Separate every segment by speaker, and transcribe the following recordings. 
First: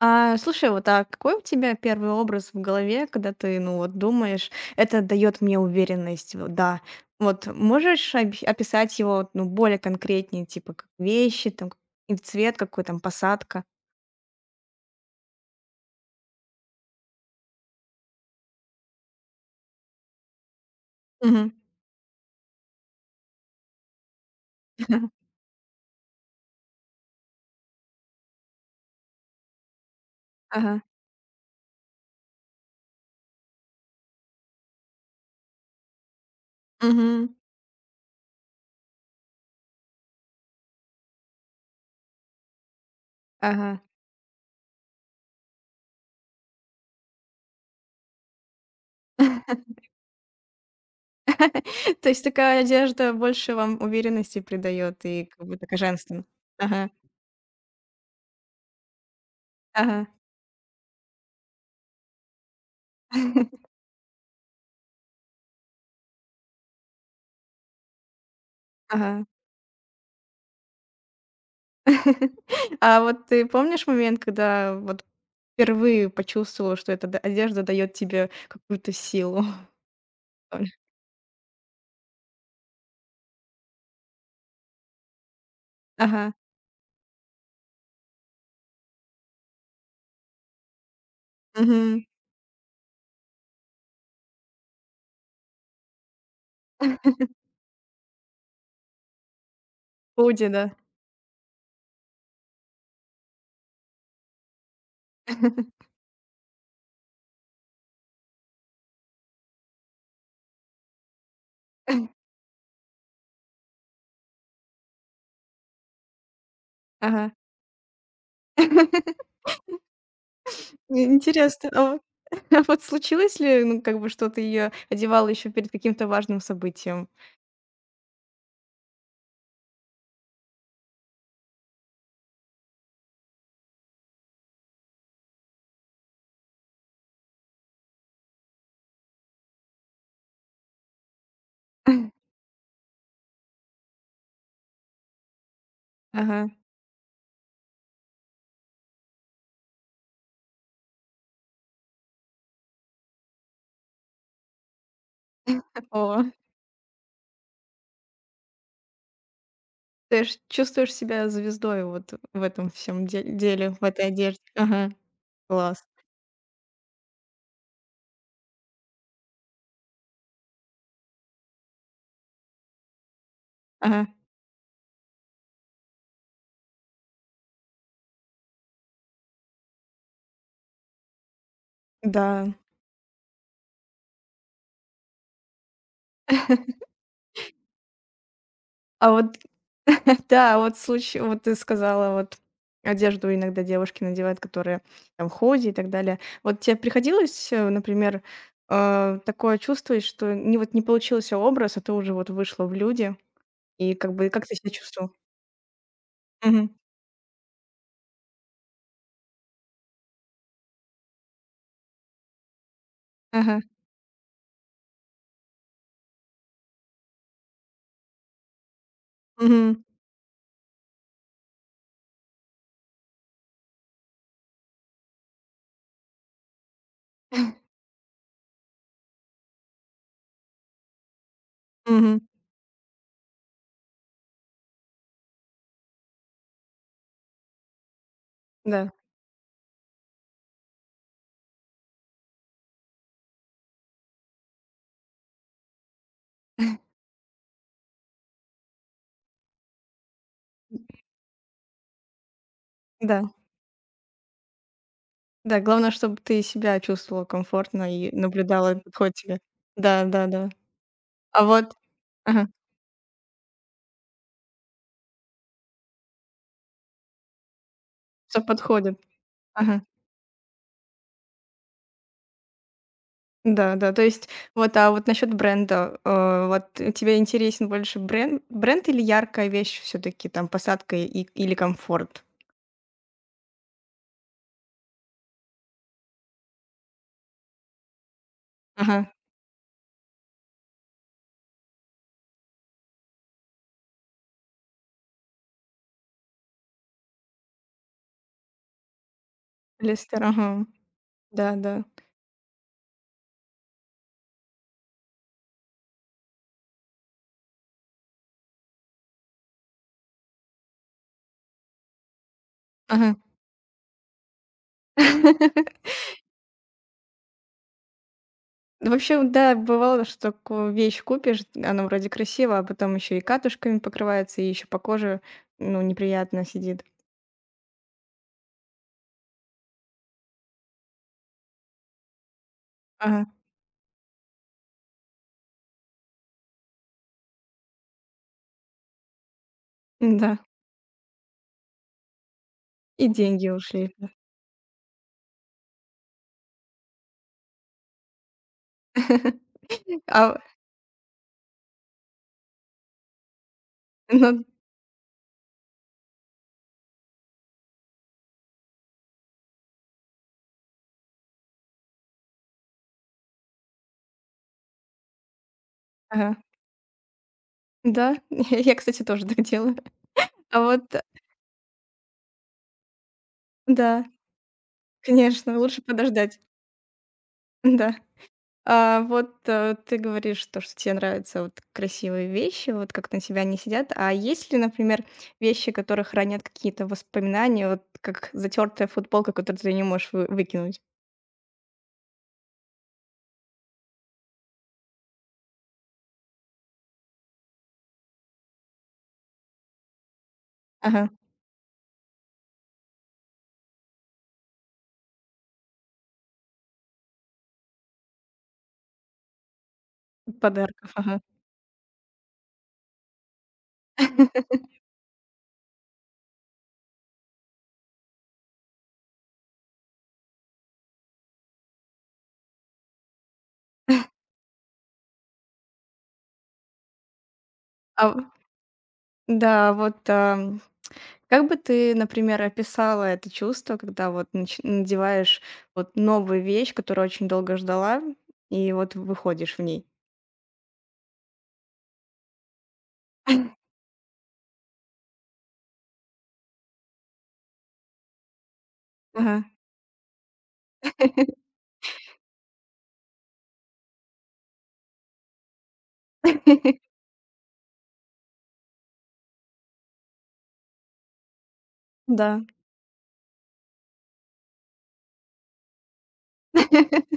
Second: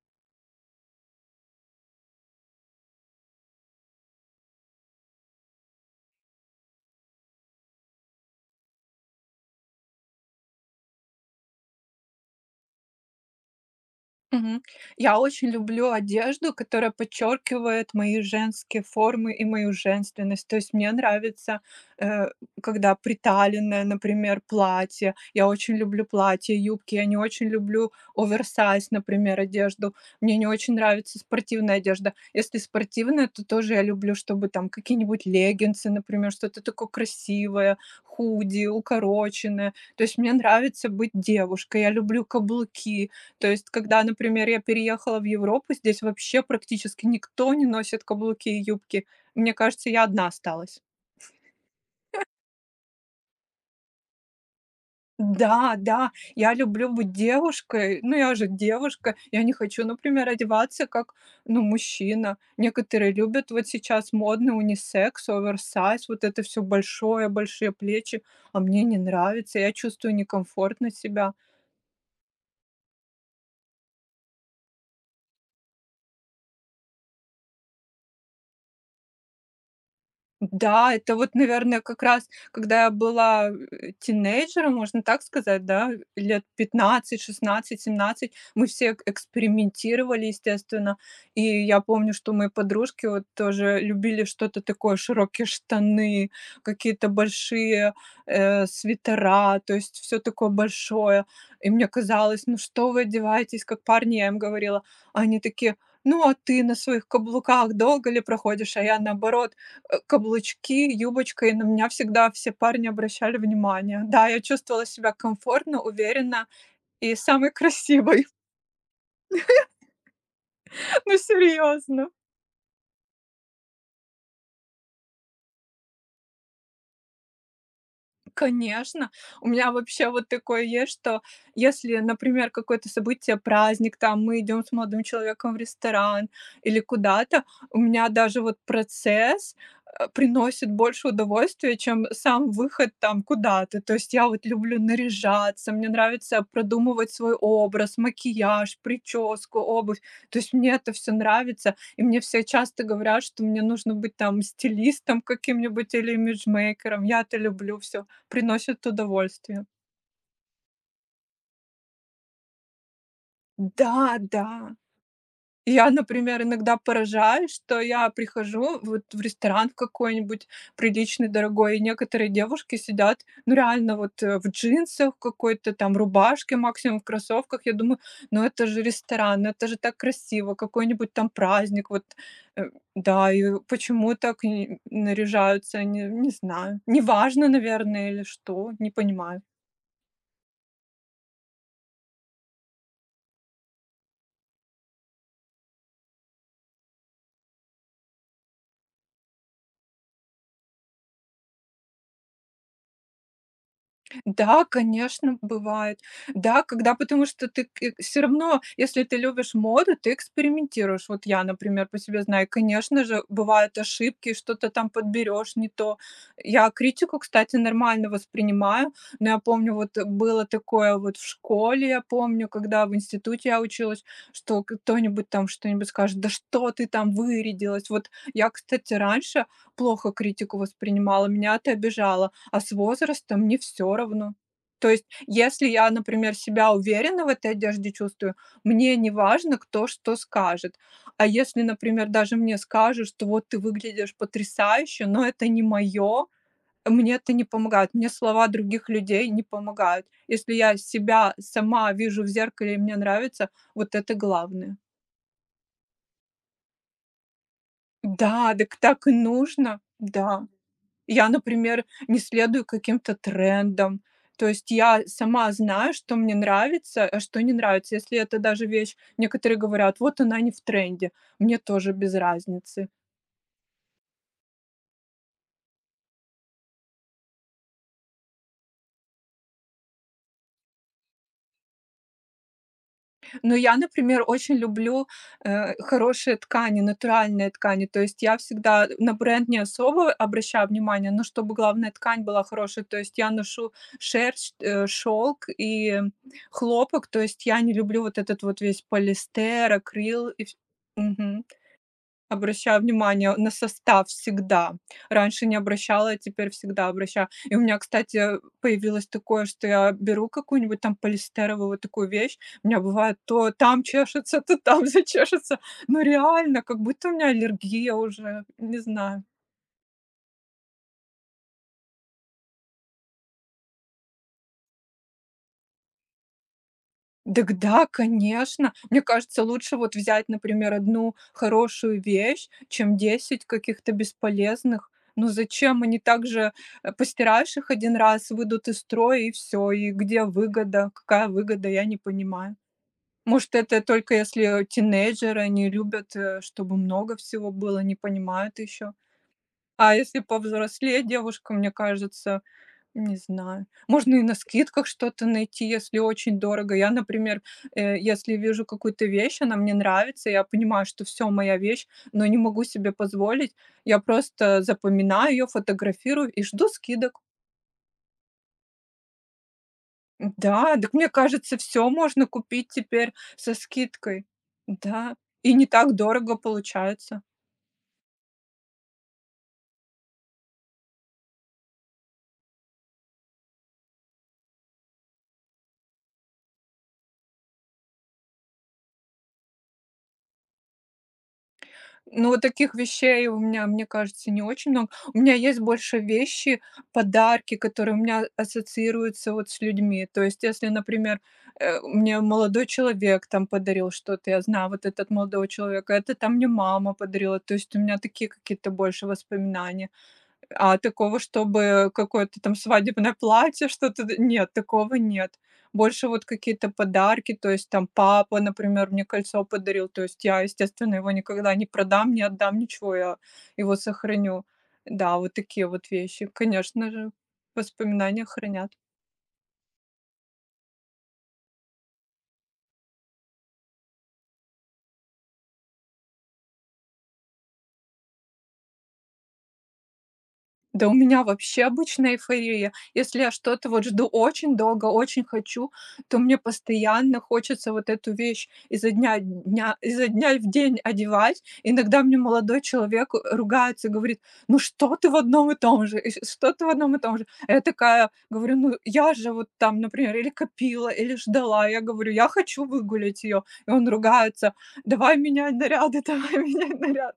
Speaker 1: А, слушай, вот а какой у тебя первый образ в голове, когда ты, ну вот, думаешь, это дает мне уверенность, вот да. Вот можешь описать его, ну, более конкретнее, типа как вещи, там, и цвет какой там, посадка?
Speaker 2: Мгм. Я очень люблю одежду, которая подчеркивает мои женские формы и мою женственность. То есть мне
Speaker 1: Мгм.
Speaker 2: нравится, э, когда приталенное, например, платье. Я очень люблю платья, юбки. Я не очень люблю оверсайз, например, одежду. Мне не очень
Speaker 1: Ага.
Speaker 2: нравится спортивная одежда. Если спортивная, то тоже я люблю, чтобы там какие-нибудь леггинсы, например, что-то такое
Speaker 1: Мгм.
Speaker 2: красивое, худи, укороченное. То есть мне нравится быть девушкой. Я люблю каблуки. То есть,
Speaker 1: Ага.
Speaker 2: когда, например, я переехала в Европу, здесь вообще практически никто не носит каблуки и юбки. Мне кажется, я одна осталась.
Speaker 1: То есть такая одежда больше вам уверенности придает и как будто
Speaker 2: Да, да,
Speaker 1: женственно.
Speaker 2: я люблю
Speaker 1: Ага.
Speaker 2: быть девушкой, ну я же девушка, я не хочу,
Speaker 1: Ага.
Speaker 2: например, одеваться как, ну, мужчина. Некоторые любят вот сейчас модный унисекс, оверсайз, вот это все большое, большие плечи, а мне не
Speaker 1: Ага.
Speaker 2: нравится, я чувствую некомфортно себя.
Speaker 1: А вот ты помнишь момент, когда вот впервые почувствовала, что эта д одежда дает тебе какую-то силу?
Speaker 2: Да, это вот, наверное, как раз, когда я была, тинейджером, можно так сказать, да,
Speaker 1: Ага.
Speaker 2: лет 15, 16, 17, мы все к экспериментировали, естественно. И я
Speaker 1: Мгм.
Speaker 2: помню, что мои подружки вот тоже любили что-то такое, широкие штаны, какие-то большие, свитера, то есть все такое
Speaker 1: Худи, да.
Speaker 2: большое. И мне казалось: "Ну что вы одеваетесь как парни?" Я им говорила. А они такие: "Ну, а ты на своих каблуках долго ли проходишь?" А я наоборот: каблучки, юбочка, и на меня всегда все парни обращали внимание. Да, я чувствовала себя комфортно, уверенно и
Speaker 1: Ага.
Speaker 2: самой красивой. Ну,
Speaker 1: Интересно,
Speaker 2: серьезно.
Speaker 1: а вот случилось ли, ну, как бы, что ты ее одевала еще перед каким-то важным событием?
Speaker 2: Конечно. У меня вообще вот такое есть, что если, например, какое-то событие, праздник, там мы идем с молодым человеком в ресторан или куда-то, у меня даже вот процесс приносит больше удовольствия, чем сам выход там куда-то. То есть я вот люблю наряжаться, мне нравится
Speaker 1: Ага.
Speaker 2: продумывать свой образ, макияж, прическу, обувь. То есть мне это все нравится. И мне все часто говорят, что мне нужно быть там стилистом каким-нибудь или
Speaker 1: О,
Speaker 2: имиджмейкером. Я это люблю все. Приносит удовольствие.
Speaker 1: ты ж чувствуешь себя звездой вот в этом всем де деле, в этой
Speaker 2: Да,
Speaker 1: одежде.
Speaker 2: да.
Speaker 1: Ага. Класс.
Speaker 2: Я, например, иногда поражаюсь, что я прихожу вот в ресторан в какой-нибудь приличный, дорогой, и некоторые девушки сидят, ну, реально
Speaker 1: Ага.
Speaker 2: вот, в джинсах, какой-то там рубашке, максимум в кроссовках. Я думаю: "Ну, это же ресторан, ну, это же так красиво, какой-нибудь там праздник". Вот,
Speaker 1: Да.
Speaker 2: э, да, и почему так н наряжаются, не знаю. Неважно, наверное, или что, не
Speaker 1: А вот
Speaker 2: понимаю.
Speaker 1: Да, вот случай, вот ты сказала, вот одежду иногда девушки надевают, которые там ходи и так далее. Вот тебе приходилось, например, такое чувствовать, что не получился образ, а ты уже вот вышла в люди и как бы как ты
Speaker 2: Да,
Speaker 1: себя чувствовал?
Speaker 2: конечно, бывает. Да,
Speaker 1: Мгм.
Speaker 2: когда потому что ты все равно, если ты любишь моду, ты экспериментируешь. Вот я, например, по себе знаю, конечно же,
Speaker 1: Ага.
Speaker 2: бывают ошибки, что-то там подберешь не то. Я критику, кстати, нормально воспринимаю, но я помню,
Speaker 1: Мгм.
Speaker 2: было такое вот в школе, я помню, когда в институте я училась, что кто-нибудь там что-нибудь скажет: "Да что ты там вырядилась?" Вот я, кстати, раньше плохо критику воспринимала, меня это
Speaker 1: Мгм.
Speaker 2: обижало. А с возрастом мне все равно. То есть, если я, например, себя уверенно в этой одежде чувствую,
Speaker 1: Да,
Speaker 2: мне не важно, кто что скажет. А если, например, даже мне скажут, что вот ты выглядишь потрясающе, но это не мое, мне это не помогает. Мне слова других людей не помогают. Если я себя сама вижу в зеркале и мне
Speaker 1: да,
Speaker 2: нравится, вот это главное.
Speaker 1: да. Главное, чтобы ты себя чувствовала комфортно и
Speaker 2: Да, так
Speaker 1: наблюдала,
Speaker 2: так и
Speaker 1: подходит тебе.
Speaker 2: нужно.
Speaker 1: Да, да,
Speaker 2: Да.
Speaker 1: да.
Speaker 2: Я,
Speaker 1: А вот,
Speaker 2: например, не
Speaker 1: ага,
Speaker 2: следую каким-то трендам. То есть я сама знаю, что мне нравится, а что не нравится. Если это
Speaker 1: всё
Speaker 2: даже вещь,
Speaker 1: подходит.
Speaker 2: некоторые
Speaker 1: Ага.
Speaker 2: говорят: "Вот она не в тренде". Мне тоже без разницы.
Speaker 1: Да, да, то есть вот, а вот насчет бренда, вот тебе интересен больше бренд или яркая вещь все-таки, там, посадка или комфорт?
Speaker 2: Но я, например, очень люблю, хорошие ткани, натуральные ткани. То есть я всегда
Speaker 1: Ага,
Speaker 2: на бренд не особо обращаю внимание, но чтобы главная ткань была хорошая. То есть я ношу шерсть, шелк и хлопок. То есть я не люблю вот этот вот весь полиэстер,
Speaker 1: Лестер,
Speaker 2: акрил и
Speaker 1: ага,
Speaker 2: вс Мгм.
Speaker 1: да-да,
Speaker 2: Обращаю внимание на состав всегда. Раньше не обращала, а теперь всегда обращаю. И у меня, кстати, появилось такое, что я беру какую-нибудь там полиэстеровую вот такую вещь, у меня
Speaker 1: ага.
Speaker 2: бывает то там чешется, то там зачешется. Но реально, как будто у меня аллергия уже, не
Speaker 1: Ну, вообще,
Speaker 2: знаю.
Speaker 1: да, бывало, что такую вещь купишь, она вроде красивая, а потом еще и катушками покрывается, и еще по коже, ну, неприятно сидит.
Speaker 2: Дак да, конечно. Мне кажется, лучше вот взять, например, одну хорошую вещь, чем
Speaker 1: Ага,
Speaker 2: 10 каких-то бесполезных. Ну зачем? Они также, постираешь их один раз, выйдут из строя и все. И где
Speaker 1: да
Speaker 2: выгода? Какая выгода? Я не понимаю.
Speaker 1: и деньги
Speaker 2: Может, это
Speaker 1: ушли.
Speaker 2: только если тинейджеры, они любят, чтобы много всего было, не понимают еще. А если
Speaker 1: А,
Speaker 2: повзрослее девушка, мне кажется, не знаю. Можно и на
Speaker 1: ну,
Speaker 2: скидках что-то найти, если очень дорого. Я, например, если вижу какую-то вещь, она мне нравится, я понимаю, что все моя вещь, но не могу себе позволить. Я просто запоминаю ее, фотографирую
Speaker 1: ага,
Speaker 2: и жду скидок.
Speaker 1: да, я, кстати, тоже так делаю. А
Speaker 2: Да, так
Speaker 1: вот,
Speaker 2: мне кажется, все можно купить теперь со
Speaker 1: да.
Speaker 2: скидкой. Да, и
Speaker 1: Конечно,
Speaker 2: не
Speaker 1: лучше
Speaker 2: так дорого
Speaker 1: подождать.
Speaker 2: получается.
Speaker 1: Да. А вот, ты говоришь то, что тебе нравятся вот красивые вещи, вот как на тебя они сидят. А есть ли, например, вещи, которые хранят какие-то воспоминания, вот как затертая футболка, которую ты не можешь вы выкинуть?
Speaker 2: Ну, вот таких вещей у меня, мне кажется, не очень много. У меня есть больше вещи, подарки, которые у меня ассоциируются вот с людьми. То есть, если,
Speaker 1: Ага,
Speaker 2: например, мне молодой человек там подарил что-то, я знаю вот этот молодого человека, это там мне мама подарила. То есть у меня такие какие-то больше воспоминания. А
Speaker 1: подарков,
Speaker 2: такого,
Speaker 1: ага.
Speaker 2: чтобы какое-то там свадебное платье, что-то д нет, такого нет. Больше вот какие-то подарки, то есть там папа, например, мне кольцо подарил, то есть я, естественно, его никогда не продам, не отдам, ничего, я его сохраню. Да, вот такие вот вещи, конечно же,
Speaker 1: А
Speaker 2: воспоминания
Speaker 1: в
Speaker 2: хранят.
Speaker 1: Да, вот, как бы ты, например, описала это чувство, когда вот нач надеваешь вот новую вещь, которую очень долго ждала, и вот выходишь в ней?
Speaker 2: Да у меня вообще обычная эйфория. Если я что-то вот жду очень долго, очень хочу, то мне постоянно хочется вот эту вещь изо дня,
Speaker 1: Ага.
Speaker 2: изо дня в день одевать. Иногда мне молодой человек ругается, говорит, ну что ты в одном и том же, что ты в одном и том же. А я такая говорю, ну я же вот там, например, или копила, или ждала. Я говорю, я
Speaker 1: Да.
Speaker 2: хочу выгулять ее. И он ругается, давай менять наряды, давай менять наряд.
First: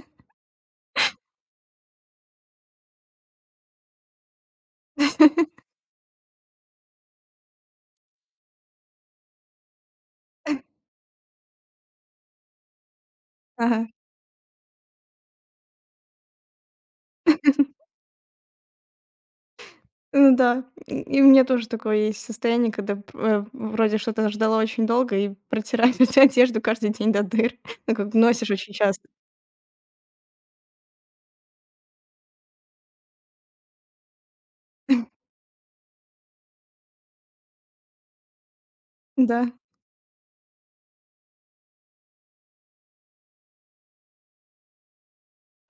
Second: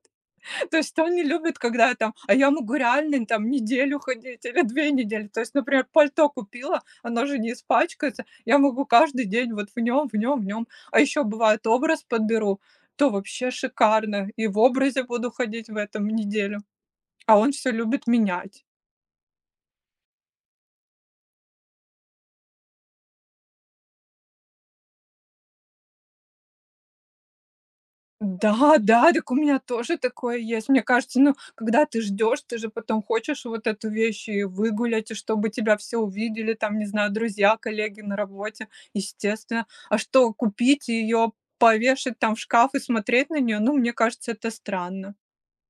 Speaker 2: То есть он не любит, когда там а я могу реально там неделю ходить или 2 недели. То есть, например, пальто купила, оно же не испачкается. Я могу каждый день вот в нем, в нем, в нем. А еще бывает, образ подберу, то вообще
Speaker 1: Ага.
Speaker 2: шикарно. И в образе буду ходить в этом неделю. А он все любит менять.
Speaker 1: Ну да, и у меня тоже такое есть состояние, когда вроде что-то ждала очень долго и протираю эту одежду каждый день до дыр. Ну, как носишь очень
Speaker 2: Да,
Speaker 1: часто.
Speaker 2: да, так у меня тоже такое есть. Мне кажется, ну, когда ты ждешь, ты же потом хочешь вот эту вещь и выгулять, и чтобы тебя все увидели, там, не знаю, друзья, коллеги на работе,
Speaker 1: Да.
Speaker 2: естественно. А что, купить ее, повешать там в шкаф и смотреть на нее, ну, мне кажется, это странно.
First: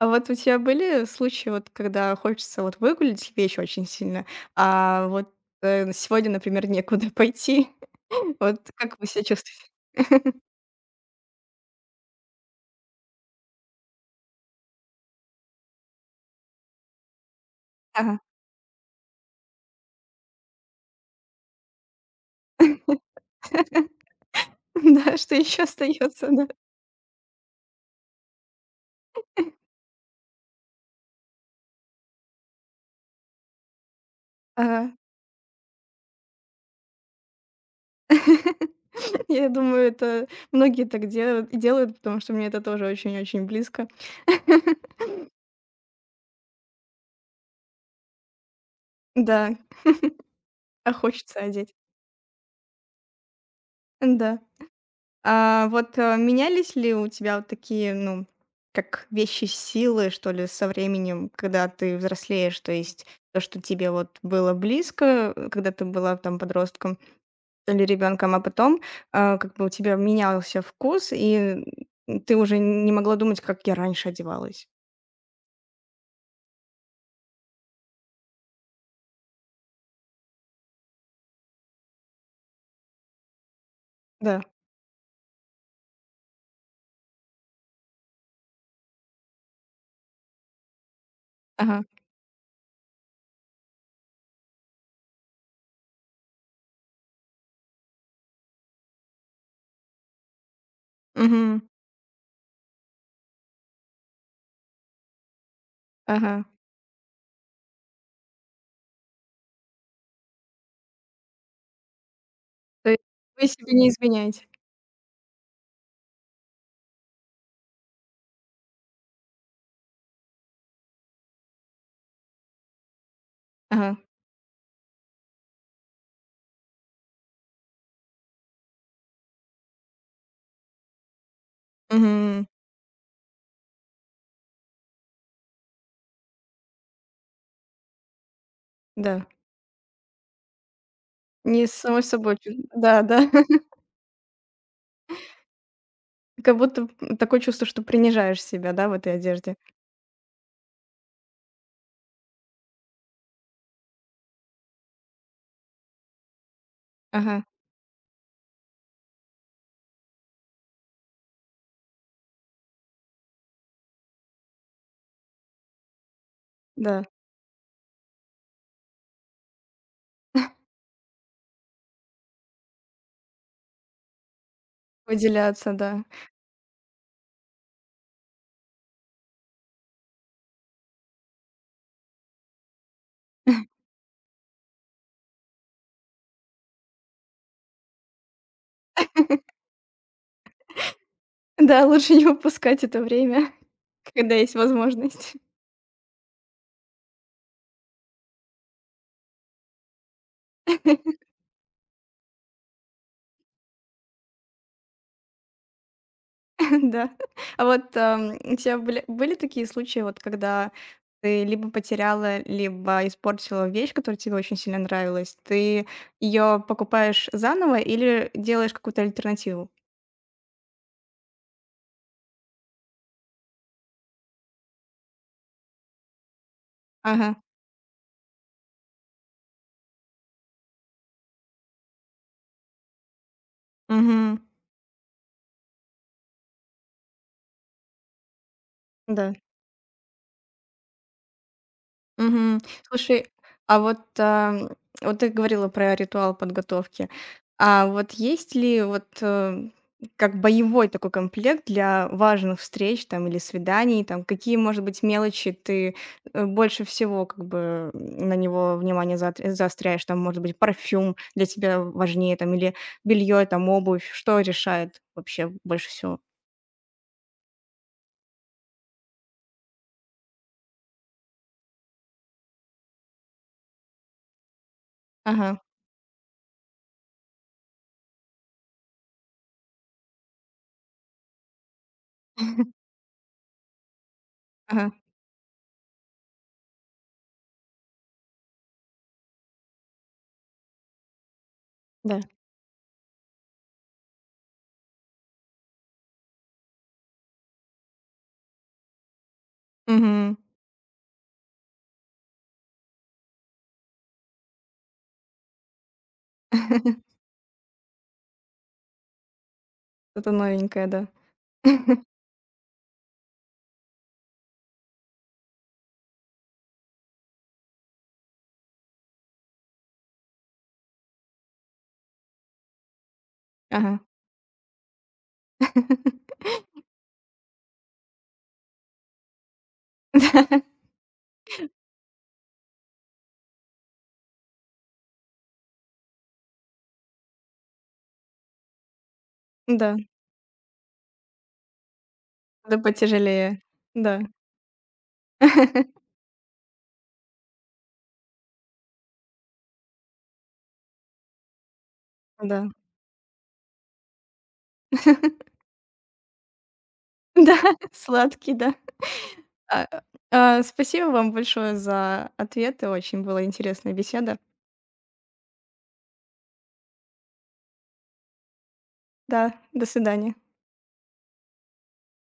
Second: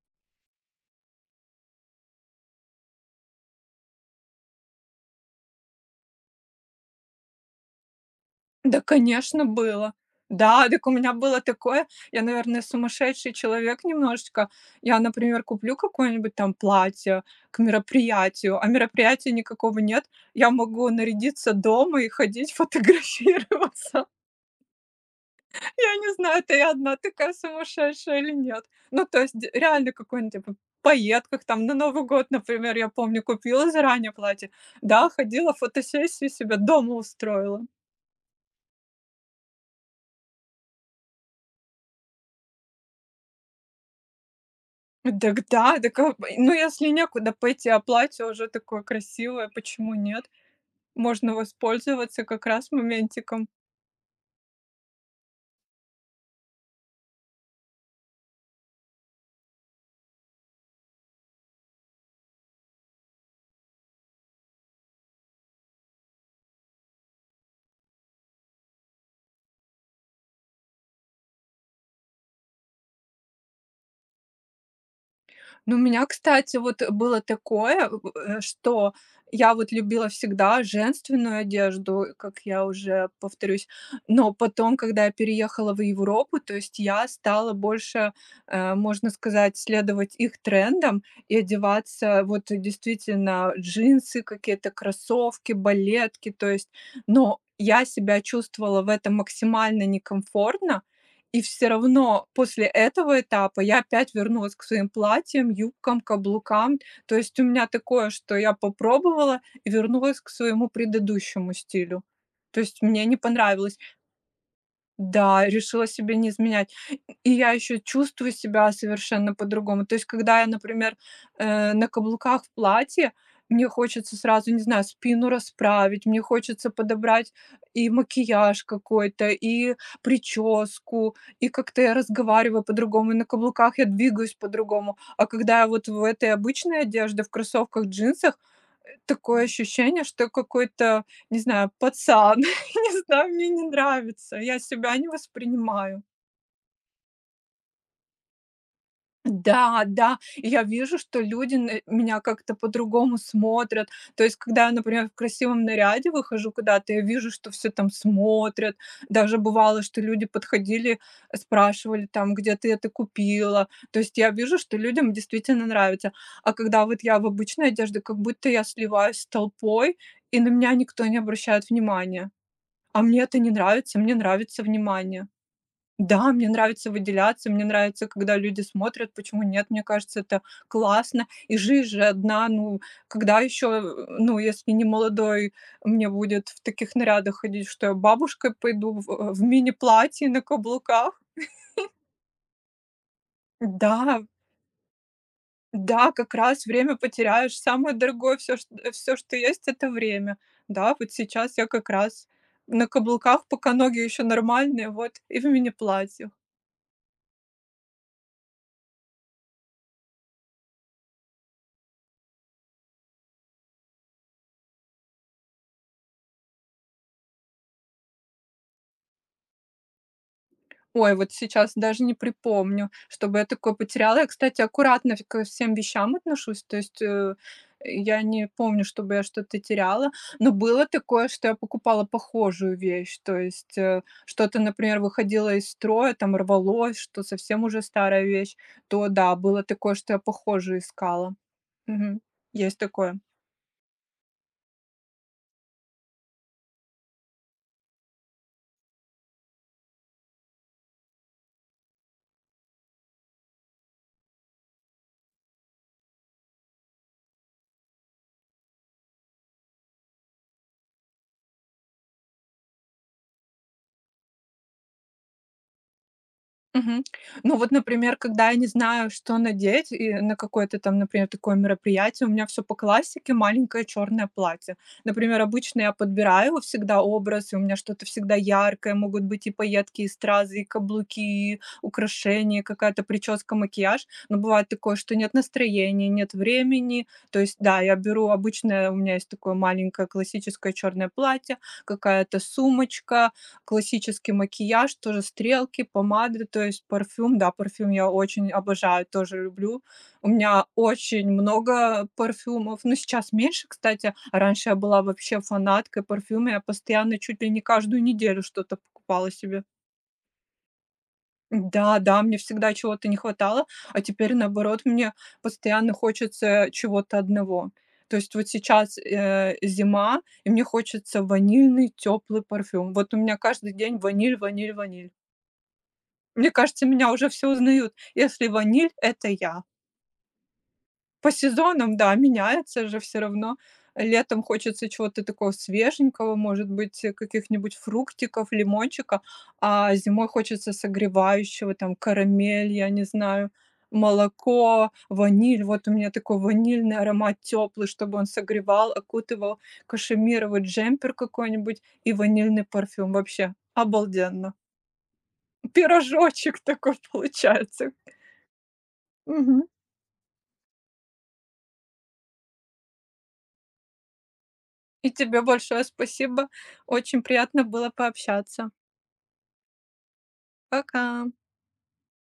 Speaker 1: А вот у тебя были случаи, вот когда хочется вот выгулить вещь очень сильно, а вот, сегодня, например, некуда пойти? Вот
Speaker 2: Да,
Speaker 1: как вы себя
Speaker 2: конечно,
Speaker 1: чувствуете?
Speaker 2: было. Да, так у меня было такое. Я, наверное, сумасшедший человек немножечко. Я, например, куплю какое-нибудь там платье к
Speaker 1: Ага.
Speaker 2: мероприятию, а мероприятия никакого нет. Я могу нарядиться дома и ходить фотографироваться.
Speaker 1: Да, что еще
Speaker 2: Я не
Speaker 1: остается,
Speaker 2: знаю,
Speaker 1: да.
Speaker 2: это я одна такая сумасшедшая или нет. Ну, то есть реально какой-нибудь типа пайетках там на Новый год, например, я помню, купила заранее платье.
Speaker 1: Ага.
Speaker 2: Да, ходила, фотосессию себе дома устроила.
Speaker 1: Я думаю, это многие так делают, потому что мне это тоже очень-очень близко.
Speaker 2: Дак да, дак, а, ну, если некуда пойти, а платье уже такое красивое,
Speaker 1: Да,
Speaker 2: почему нет?
Speaker 1: а
Speaker 2: Можно
Speaker 1: хочется одеть.
Speaker 2: воспользоваться как раз моментиком.
Speaker 1: Да. А вот, менялись ли у тебя вот такие, ну, как вещи силы, что ли, со временем, когда ты взрослеешь? То есть то, что тебе вот было близко, когда ты была там подростком или ребенком, а потом, как бы у тебя менялся вкус, и, ты уже не могла думать, как я раньше одевалась.
Speaker 2: Ну, у меня, кстати, вот было такое, что я вот любила всегда женственную одежду, как я уже повторюсь. Но
Speaker 1: Да.
Speaker 2: потом, когда я переехала в Европу, то есть я стала больше, можно сказать, следовать их трендам и
Speaker 1: Ага.
Speaker 2: одеваться вот действительно джинсы, какие-то кроссовки, балетки, то есть. Но я себя чувствовала в этом максимально некомфортно, и
Speaker 1: Мгм.
Speaker 2: все равно после этого этапа я опять вернулась к своим платьям, юбкам,
Speaker 1: Ага.
Speaker 2: каблукам. То есть у меня такое, что я попробовала и вернулась к своему предыдущему стилю. То есть
Speaker 1: То есть
Speaker 2: мне не
Speaker 1: вы себе
Speaker 2: понравилось.
Speaker 1: не изменяете.
Speaker 2: Да, решила себе не изменять. И я еще чувствую себя совершенно по-другому. То есть, когда я, например, на каблуках в платье, мне
Speaker 1: Ага.
Speaker 2: хочется сразу, не знаю, спину расправить, мне хочется подобрать и макияж какой-то, и прическу, и как-то я
Speaker 1: Мгм.
Speaker 2: разговариваю по-другому, и на каблуках я двигаюсь по-другому. А когда я вот в этой обычной одежде, в кроссовках, джинсах,
Speaker 1: Да.
Speaker 2: такое ощущение, что я какой-то, не
Speaker 1: Не
Speaker 2: знаю,
Speaker 1: с самой собой,
Speaker 2: пацан.
Speaker 1: чу
Speaker 2: Не
Speaker 1: да,
Speaker 2: знаю,
Speaker 1: да.
Speaker 2: мне не нравится, я себя не воспринимаю.
Speaker 1: Как будто, такое чувство, что принижаешь себя, да, в этой одежде.
Speaker 2: Да, да, и я вижу, что люди на меня как-то по-другому смотрят. То есть, когда я, например, в красивом наряде выхожу куда-то, я вижу,
Speaker 1: Ага,
Speaker 2: что все там смотрят. Даже бывало, что люди подходили, спрашивали там, где ты это купила. То есть я вижу, что людям действительно нравится. А когда вот
Speaker 1: да,
Speaker 2: я в обычной одежде, как будто я сливаюсь с толпой, и на меня никто не обращает внимания. А мне это не нравится, мне нравится внимание.
Speaker 1: выделяться, да.
Speaker 2: Да, мне нравится выделяться, мне нравится, когда люди смотрят. Почему нет? Мне кажется, это классно. И жизнь же одна, ну, когда еще, ну, если не молодой, мне будет в таких нарядах ходить, что я бабушкой пойду в мини-платье на каблуках.
Speaker 1: Да, лучше не упускать это время,
Speaker 2: Да,
Speaker 1: когда есть возможность.
Speaker 2: да, как раз время потеряешь. Самое дорогое все, все, что есть, это время. Да, вот сейчас я как раз на каблуках, пока ноги еще нормальные, вот, и в мини-платье.
Speaker 1: Да. А вот, у тебя были такие случаи, вот когда ты либо потеряла, либо испортила вещь, которая тебе очень сильно нравилась? Ты ее покупаешь заново или делаешь какую-то альтернативу?
Speaker 2: Ой, вот сейчас даже не припомню, чтобы я такое потеряла. Я, кстати, аккуратно ко всем вещам отношусь, то есть,
Speaker 1: Ага.
Speaker 2: я не помню, чтобы я что-то теряла. Но было такое, что я покупала похожую вещь, то есть,
Speaker 1: Мгм.
Speaker 2: что-то, например, выходило из строя, там рвалось, что совсем уже старая вещь, то
Speaker 1: Да.
Speaker 2: да, было такое, что я похожую искала. Мгм.
Speaker 1: Мгм.
Speaker 2: Есть такое.
Speaker 1: Слушай, а вот, вот ты говорила про ритуал подготовки. А вот есть ли вот, как боевой такой комплект для важных встреч там или свиданий? Там какие, может быть, мелочи ты, больше всего как бы на него внимание заотр заостряешь? Там, может быть, парфюм для тебя важнее там или белье, там обувь? Что решает вообще больше всего?
Speaker 2: Мгм. Ну вот, например, когда я не знаю, что надеть, и на какое-то там, например, такое мероприятие, у меня все по классике: маленькое черное платье. Например,
Speaker 1: Ага.
Speaker 2: обычно я подбираю всегда образ, и у меня что-то всегда яркое, могут быть и пайетки, и стразы, и каблуки, и украшения, какая-то прическа, макияж. Но бывает
Speaker 1: Ага,
Speaker 2: такое, что нет настроения, нет времени. То есть, да, я беру обычное, у меня есть такое маленькое классическое черное платье,
Speaker 1: да.
Speaker 2: какая-то сумочка. Классический макияж, тоже стрелки, помады, то есть парфюм. Да, парфюм я очень обожаю, тоже люблю. У
Speaker 1: Мгм.
Speaker 2: меня очень много парфюмов, но сейчас меньше, кстати. А раньше я была вообще фанаткой парфюма, я постоянно чуть ли не каждую неделю что-то покупала себе.
Speaker 1: Что-то новенькое, да.
Speaker 2: Да, да, мне всегда чего-то не хватало, а теперь, наоборот, мне постоянно хочется чего-то одного. То есть вот сейчас, зима, и мне хочется ванильный теплый парфюм. Вот у меня каждый день
Speaker 1: Ага.
Speaker 2: ваниль, ваниль, ваниль. Мне кажется, меня уже все узнают. Если ваниль- это я. По сезонам, да, меняется же все равно. Летом хочется чего-то такого свеженького, может быть, каких-нибудь фруктиков, лимончика, а
Speaker 1: Да,
Speaker 2: зимой хочется согревающего, там, карамель,
Speaker 1: да
Speaker 2: я не знаю,
Speaker 1: потяжелее. Да,
Speaker 2: молоко, ваниль. Вот у меня такой ванильный аромат теплый, чтобы он согревал, окутывал. Кашемировый джемпер какой-нибудь и ванильный
Speaker 1: да.
Speaker 2: парфюм. Вообще обалденно. Пирожочек такой
Speaker 1: Да,
Speaker 2: получается.
Speaker 1: сладкий, да.
Speaker 2: Мгм.
Speaker 1: А, спасибо вам большое за ответы. Очень была интересная беседа.
Speaker 2: И тебе большое спасибо. Очень приятно было пообщаться.
Speaker 1: Да, до свидания.
Speaker 2: Пока.